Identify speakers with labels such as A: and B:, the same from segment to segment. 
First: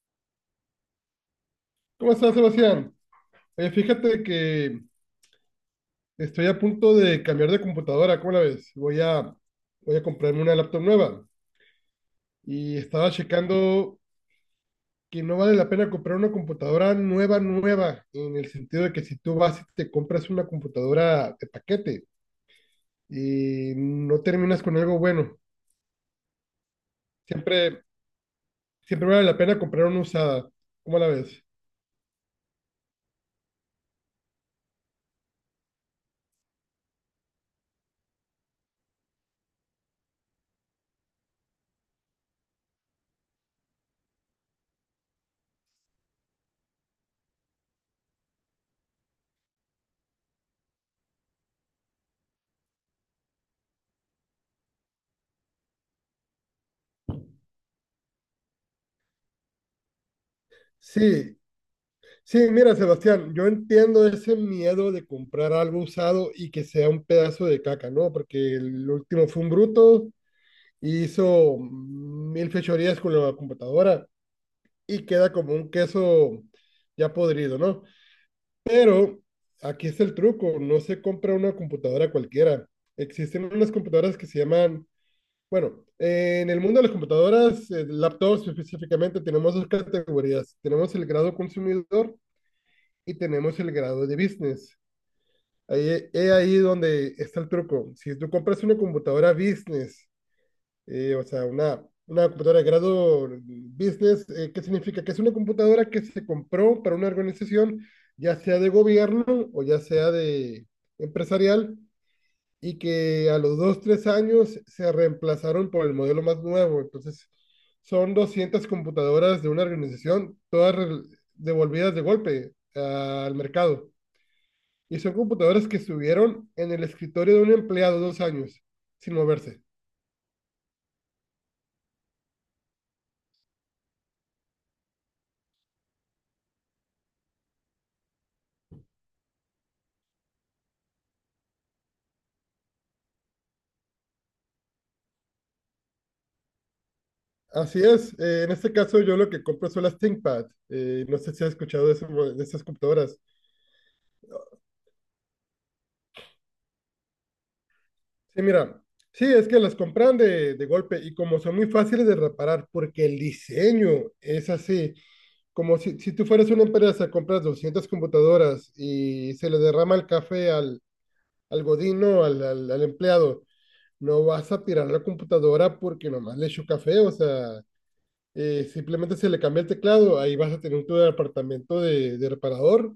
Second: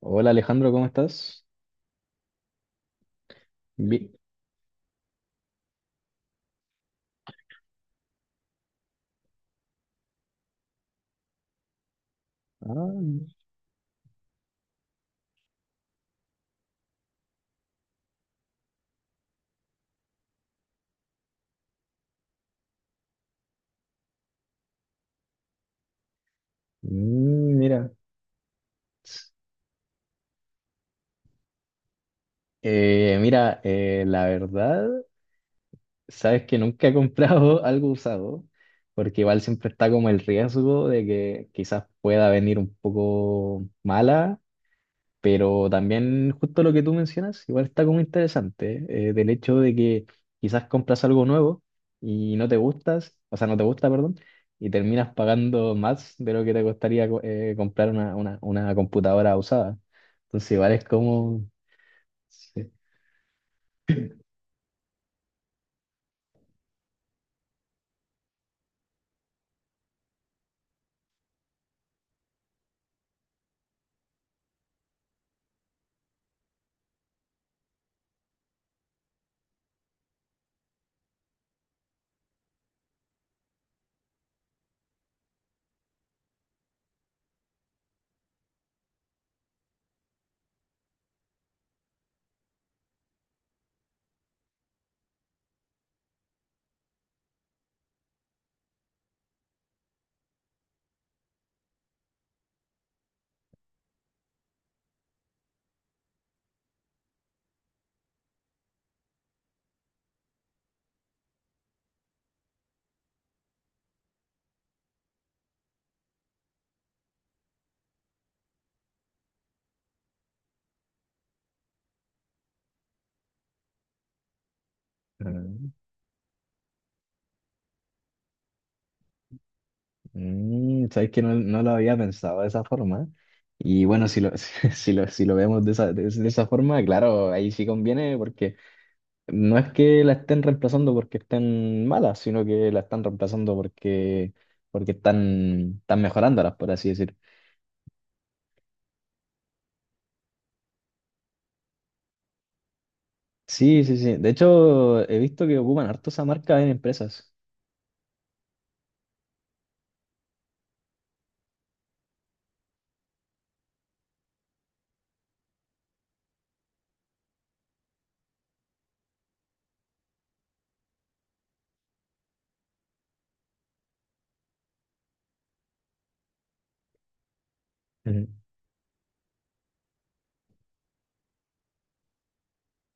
A: Hola Alejandro, ¿cómo estás?
B: ¿Cómo estás, Sebastián? Oye,
A: Bien.
B: fíjate que estoy a punto de cambiar de computadora, ¿cómo la ves? Voy a comprarme una laptop nueva y
A: Ah,
B: estaba checando que no vale la pena comprar una computadora nueva, nueva, en el sentido de que si tú vas y te compras una computadora de paquete y no terminas con algo bueno,
A: mm,
B: siempre,
A: mira.
B: siempre vale la pena comprar una usada, ¿cómo la ves?
A: Mira, la verdad, sabes que nunca he comprado algo usado, porque igual siempre está como el riesgo de que quizás pueda venir un poco mala. Pero también justo lo que tú mencionas, igual está como interesante, del hecho de que quizás compras algo nuevo y no te gustas, o sea, no te gusta, perdón, y terminas pagando más de lo que te costaría comprar una computadora usada. Entonces igual es
B: Sí,
A: como...
B: sí,
A: sí.
B: mira, Sebastián, yo entiendo ese miedo de comprar algo usado y que sea un pedazo de caca, ¿no? Porque el último fue un bruto, y hizo mil fechorías con la computadora y queda como un queso ya podrido, ¿no? Pero aquí es el truco, no se compra una computadora cualquiera. Existen unas computadoras que se llaman, bueno, en el mundo de las computadoras, laptops específicamente, tenemos dos categorías. Tenemos el grado consumidor y tenemos el grado de business. Ahí, es ahí donde está el truco. Si tú compras una computadora business, o sea, una computadora de grado business, ¿qué significa? Que es una computadora que se compró para una organización, ya sea de gobierno o ya sea de empresarial, y que a los dos, tres años se reemplazaron por el modelo más nuevo. Entonces, son 200 computadoras de una organización, todas devolvidas de golpe al mercado. Y son computadoras
A: Ah,
B: que estuvieron en el escritorio de un empleado 2 años sin moverse.
A: mm, sabes que no lo había pensado de esa forma. Y bueno, si lo vemos de esa, de esa forma, claro, ahí sí conviene porque... No es que la estén reemplazando porque estén malas, sino que la están reemplazando porque están mejorándolas, por así decir.
B: Así es, en este caso yo lo que compro son las ThinkPad. No sé si has escuchado de estas computadoras.
A: Sí, sí, sí. De hecho, he visto que ocupan harto esa marca en empresas.
B: Sí, mira, sí, es que las compran de golpe y como son muy fáciles de reparar porque el diseño es así, como si tú fueras una empresa, compras 200 computadoras y se le derrama el café al godino, al empleado, no vas a tirar la computadora porque nomás le echó café, o sea,
A: Ujú.
B: simplemente se le cambia el teclado, ahí vas a tener tu departamento de reparador.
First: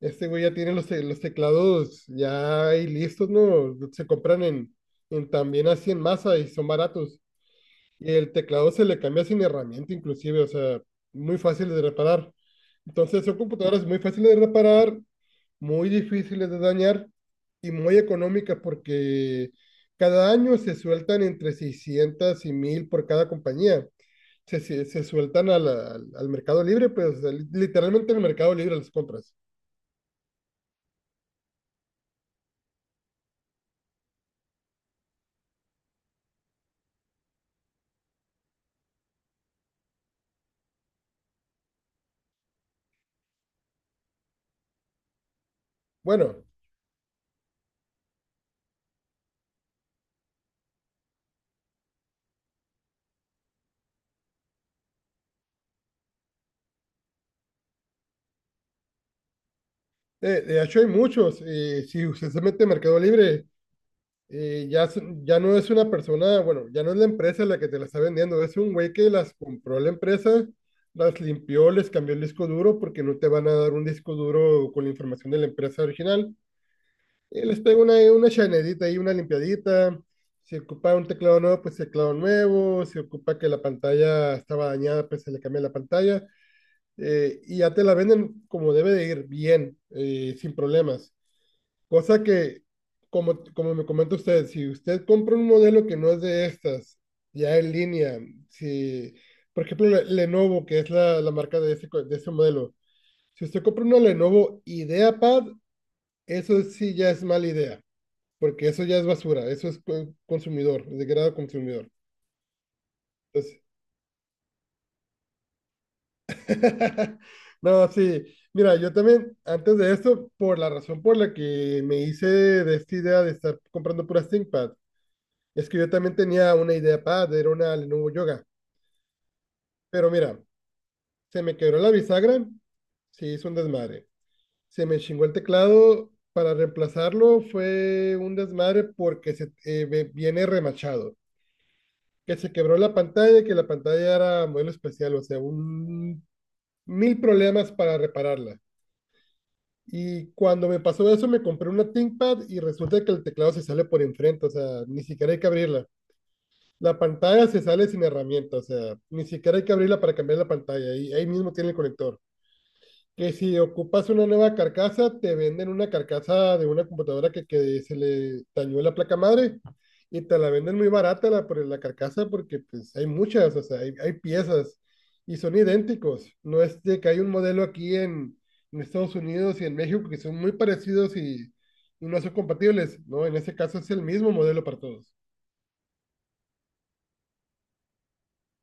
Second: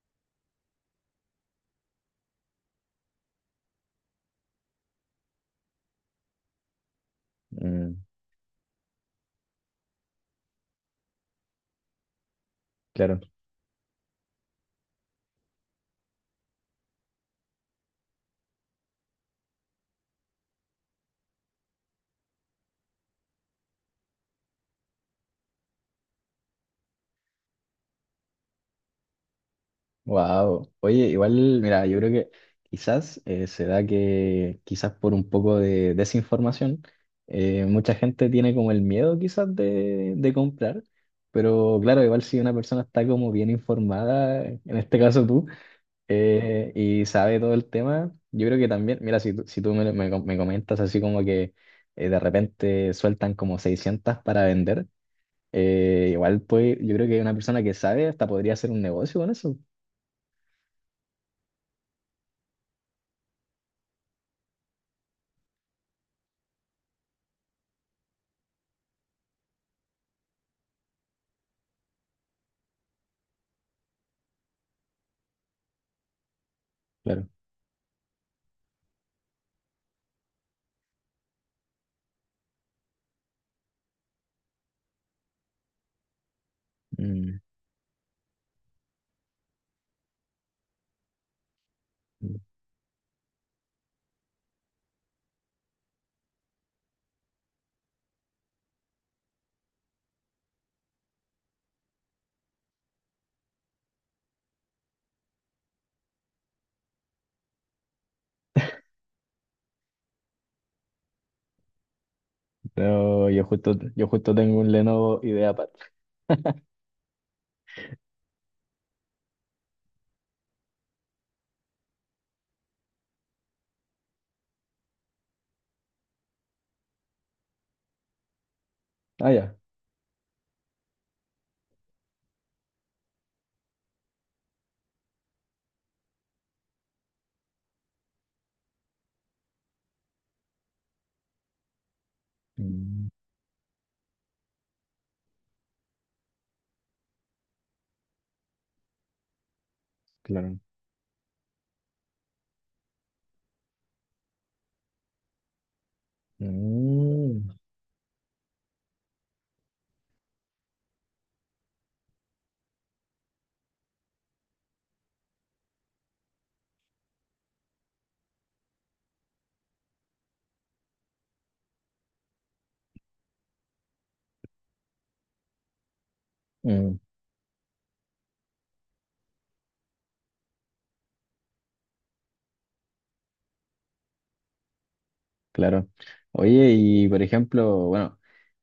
B: Este güey ya tiene los teclados ya ahí listos, ¿no? Se compran en también así en masa y son baratos.
A: Mm,
B: Y el teclado se le cambia sin herramienta inclusive, o sea, muy fácil de reparar.
A: claro.
B: Entonces son computadoras muy fáciles de reparar, muy difíciles de dañar y muy económicas porque cada año se sueltan entre 600 y 1000 por cada compañía se sueltan al mercado libre, pues literalmente en el mercado libre las compras.
A: Wow. Oye, igual, mira, yo creo que quizás se da que, quizás por un poco de desinformación, mucha gente tiene como el miedo quizás de comprar. Pero claro, igual si una persona está como bien informada, en este caso tú,
B: Bueno,
A: y sabe todo el tema. Yo creo que también, mira, si tú me com- me comentas así como que de repente sueltan como 600 para vender, igual pues yo creo que una persona que sabe hasta podría hacer un negocio con eso.
B: de hecho hay muchos. Si usted se mete en mercado libre, ya no es una persona, bueno, ya no es la empresa la que te la está vendiendo, es un güey que las compró la empresa, las limpió, les cambió el disco duro porque no te van a dar un disco duro con la información de la empresa original.
A: Claro.
B: Y les pego una chanedita y una limpiadita. Si ocupa un teclado nuevo, pues teclado nuevo. Si ocupa que la pantalla estaba dañada, pues se le cambia la pantalla.
A: Mm.
B: Y ya te la venden como debe de ir, bien, sin problemas. Cosa que, como me comenta usted, si usted compra un modelo que no es de estas, ya en línea, si, por ejemplo, Lenovo, que es la marca de ese modelo, si usted compra una Lenovo IdeaPad, eso sí ya es mala idea porque eso ya es basura, eso es consumidor, degrado consumidor.
A: Pero
B: Entonces,
A: yo justo tengo un Lenovo IdeaPad.
B: no, sí, mira, yo también, antes de esto, por la razón por la que me hice de esta idea de estar comprando puras ThinkPad, es que yo también tenía una idea pad, era una Lenovo Yoga,
A: Ah, ya.
B: pero mira, se me quebró la bisagra, sí, hizo un desmadre. Se me chingó el teclado, para reemplazarlo fue un desmadre porque viene remachado. Que se quebró la
A: Mm,
B: pantalla, que la pantalla era modelo especial, o sea, un mil problemas para repararla. Y
A: claro.
B: cuando me pasó eso, me compré una ThinkPad y resulta que el teclado se sale por enfrente, o sea, ni siquiera hay que abrirla. La pantalla
A: Mm,
B: se sale sin herramienta, o sea, ni siquiera hay que abrirla para cambiar la pantalla, y ahí mismo tiene el conector que si ocupas una nueva carcasa, te venden una carcasa de una computadora que se le dañó la placa madre y te la venden muy barata la, por la carcasa porque pues hay muchas, o sea, hay piezas y son idénticos. No es
A: mm,
B: de que hay un modelo aquí en, Estados Unidos y en México que son muy parecidos y no son compatibles, ¿no? En ese caso es el mismo modelo para todos.
A: claro. Oye, y por ejemplo, bueno.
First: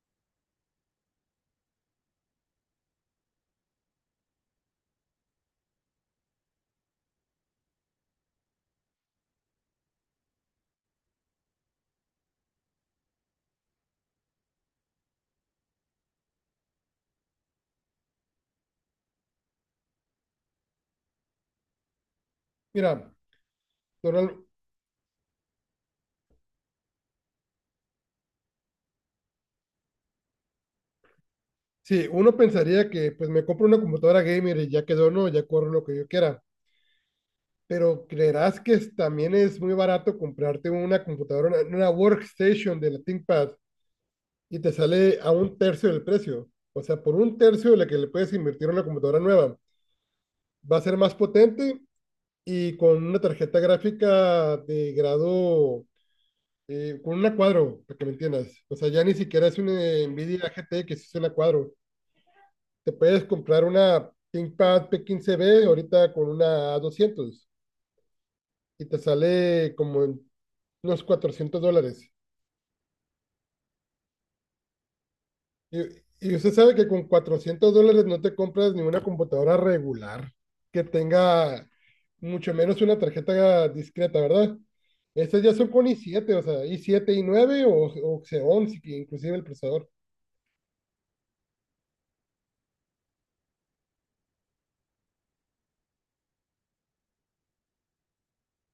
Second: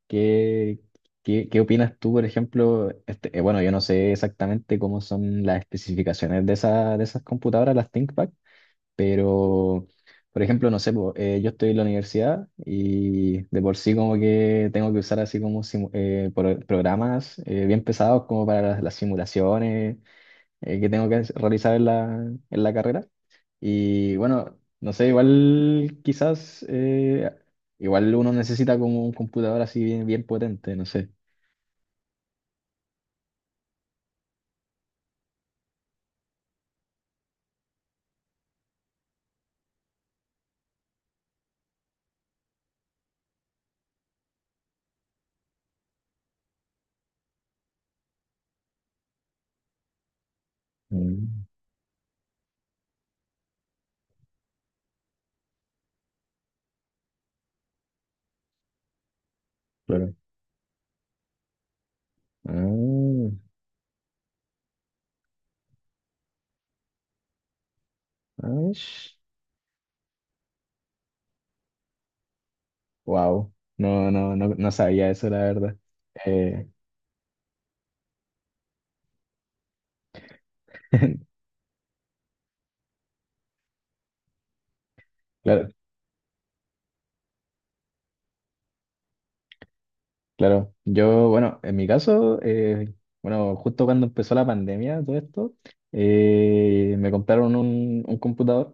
A: ¿Qué, qué opinas tú, por ejemplo? Este, bueno, yo no sé exactamente cómo son las especificaciones de esas computadoras, las ThinkPad, pero, por ejemplo, no sé, po, yo estoy en la universidad y de por sí como que tengo que usar así como programas bien pesados como para las simulaciones que tengo que realizar en la carrera.
B: Mira,
A: Y
B: Donald,
A: bueno, no sé, igual quizás, igual uno necesita como un computador así bien, bien potente, no sé.
B: sí, uno pensaría que pues me compro una computadora gamer y ya quedó, ¿no? Ya corro lo que yo quiera. Pero creerás que también es muy barato comprarte una computadora, una workstation de la ThinkPad y te sale a un tercio del precio. O sea, por un tercio de lo que le puedes invertir a una computadora nueva. Va a ser más
A: Mm,
B: potente y con una tarjeta gráfica de grado, con una cuadro, para que me entiendas. O sea, ya ni siquiera es una
A: claro.
B: Nvidia GTX, es una cuadro. Te puedes comprar una ThinkPad p quince b ahorita con una a doscientos y te sale como en los $400.
A: Wow. No, no, no, no sabía eso, la verdad.
B: Y, y usted
A: Eh,
B: sabe que con $400 no te compras ni una computadora regular que tenga mucho menos una tarjeta discreta, ¿verdad? Estas ya son
A: claro,
B: con i7 o sea, i7 i9 o Xeon, inclusive el procesador.
A: claro. Yo, bueno, en mi caso, bueno, justo cuando empezó la pandemia, todo esto, me compraron un computador.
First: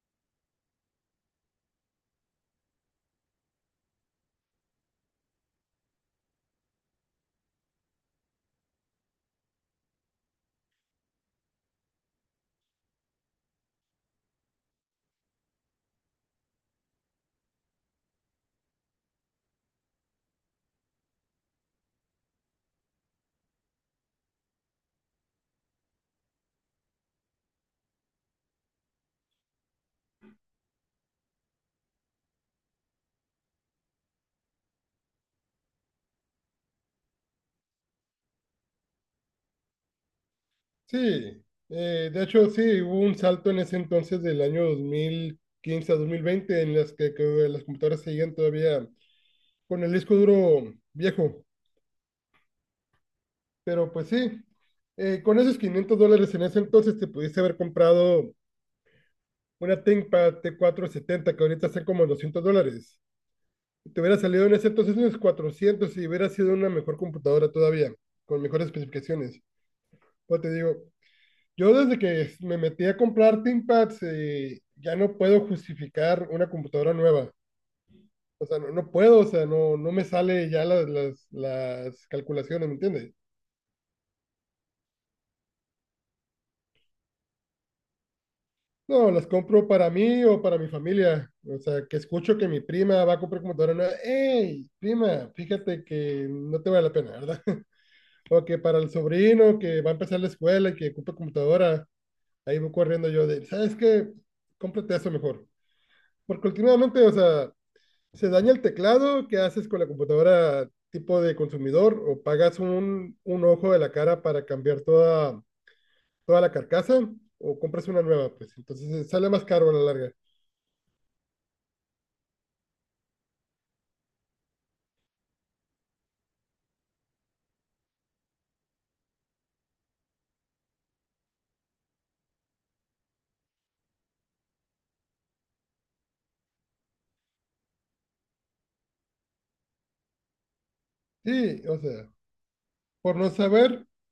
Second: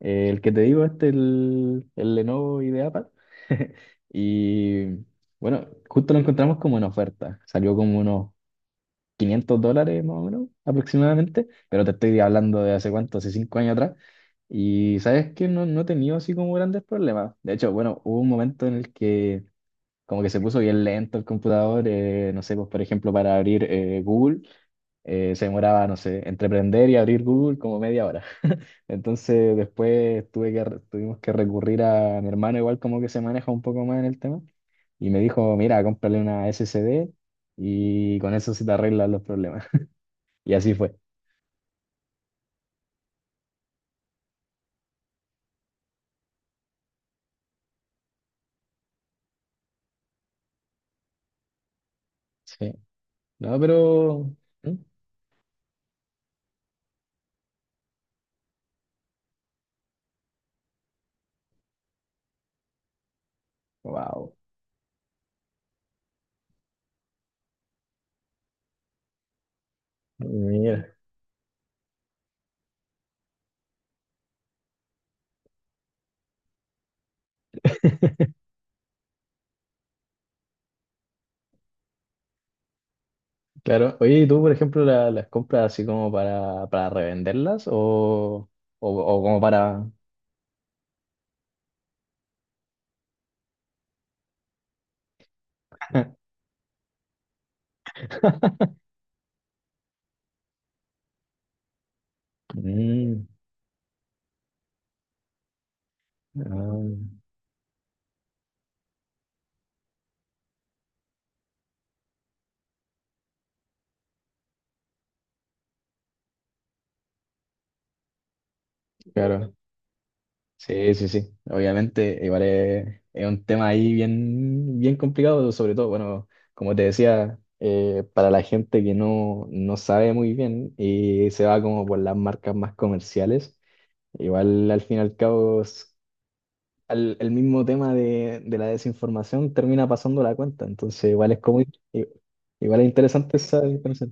A: El que te digo, este, el Lenovo IdeaPad. Y bueno, justo lo encontramos como en oferta. Salió como unos 500 dólares más o menos, aproximadamente. Pero te estoy hablando de hace cuánto, hace 5 años atrás. Y sabes que no he tenido así como grandes problemas. De hecho, bueno, hubo un momento en el que como que se puso bien lento el computador. No sé, pues por ejemplo, para abrir Google se demoraba, no sé, entre prender y abrir Google como media hora. Entonces después tuve que, re- tuvimos que recurrir a mi hermano, igual como que se maneja un poco más en el tema, y me dijo, mira, cómprale una SSD y con eso se te arreglan los problemas. Y así fue.
B: Sí, de hecho sí, hubo un salto en ese entonces del año 2015 a 2020 en las que las computadoras seguían todavía con el disco duro viejo.
A: Sí. No,
B: Pero pues
A: pero...
B: sí, con esos $500 en ese entonces te pudiste haber comprado una ThinkPad T470 que ahorita está como en $200. Te hubiera
A: Wow.
B: salido en ese entonces unos 400 y hubiera sido una mejor computadora todavía, con mejores especificaciones. Pero te digo,
A: Mira,
B: yo desde que me metí a comprar ThinkPads ya no puedo justificar una computadora nueva. O sea, no, no puedo, o sea, no, no me sale ya las calculaciones, ¿me entiendes?
A: claro. Oye, ¿y tú, por ejemplo, las compras así como para revenderlas
B: No,
A: o
B: las
A: como
B: compro para
A: para...
B: mí o para mi familia. O sea, que escucho que mi prima va a comprar computadora nueva. ¡Ey, prima! Fíjate que no te vale la pena, ¿verdad? O que para el sobrino que va a empezar la escuela y que ocupa computadora, ahí voy corriendo
A: Mm,
B: yo de, ¿sabes qué? Cómprate eso mejor. Porque
A: ah,
B: últimamente, o sea, se daña el teclado, ¿qué haces con la computadora tipo de consumidor? ¿O pagas un ojo de la cara para cambiar toda, toda la carcasa? ¿O compras una nueva? Pues entonces sale más
A: claro.
B: caro a la larga.
A: Sí, sí, sí. Obviamente, igual es un tema ahí bien, bien complicado, sobre todo, bueno, como te decía, para la gente que no sabe muy bien y se va como por las marcas más comerciales, igual al fin y al cabo, el mismo tema de la desinformación termina pasando la cuenta, entonces igual es
B: Sí, o sea,
A: igual es
B: por no
A: interesante esa
B: saber,
A: diferencia.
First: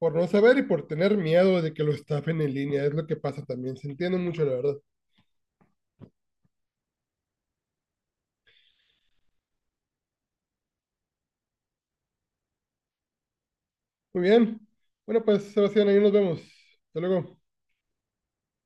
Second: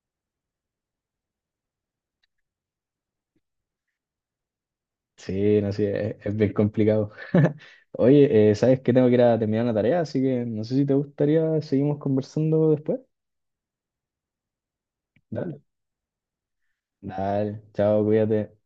B: por no saber y por tener miedo de que lo estafen en línea, es lo que pasa también. Se entiende mucho, la verdad.
A: Sí, no sé, es bien complicado. Oye, ¿sabes que tengo que ir a terminar una tarea? Así que no sé si te gustaría, seguimos conversando después.
B: Muy bien. Bueno, pues,
A: Dale.
B: Sebastián, ahí nos vemos. Hasta luego.
A: Dale, chao, cuídate.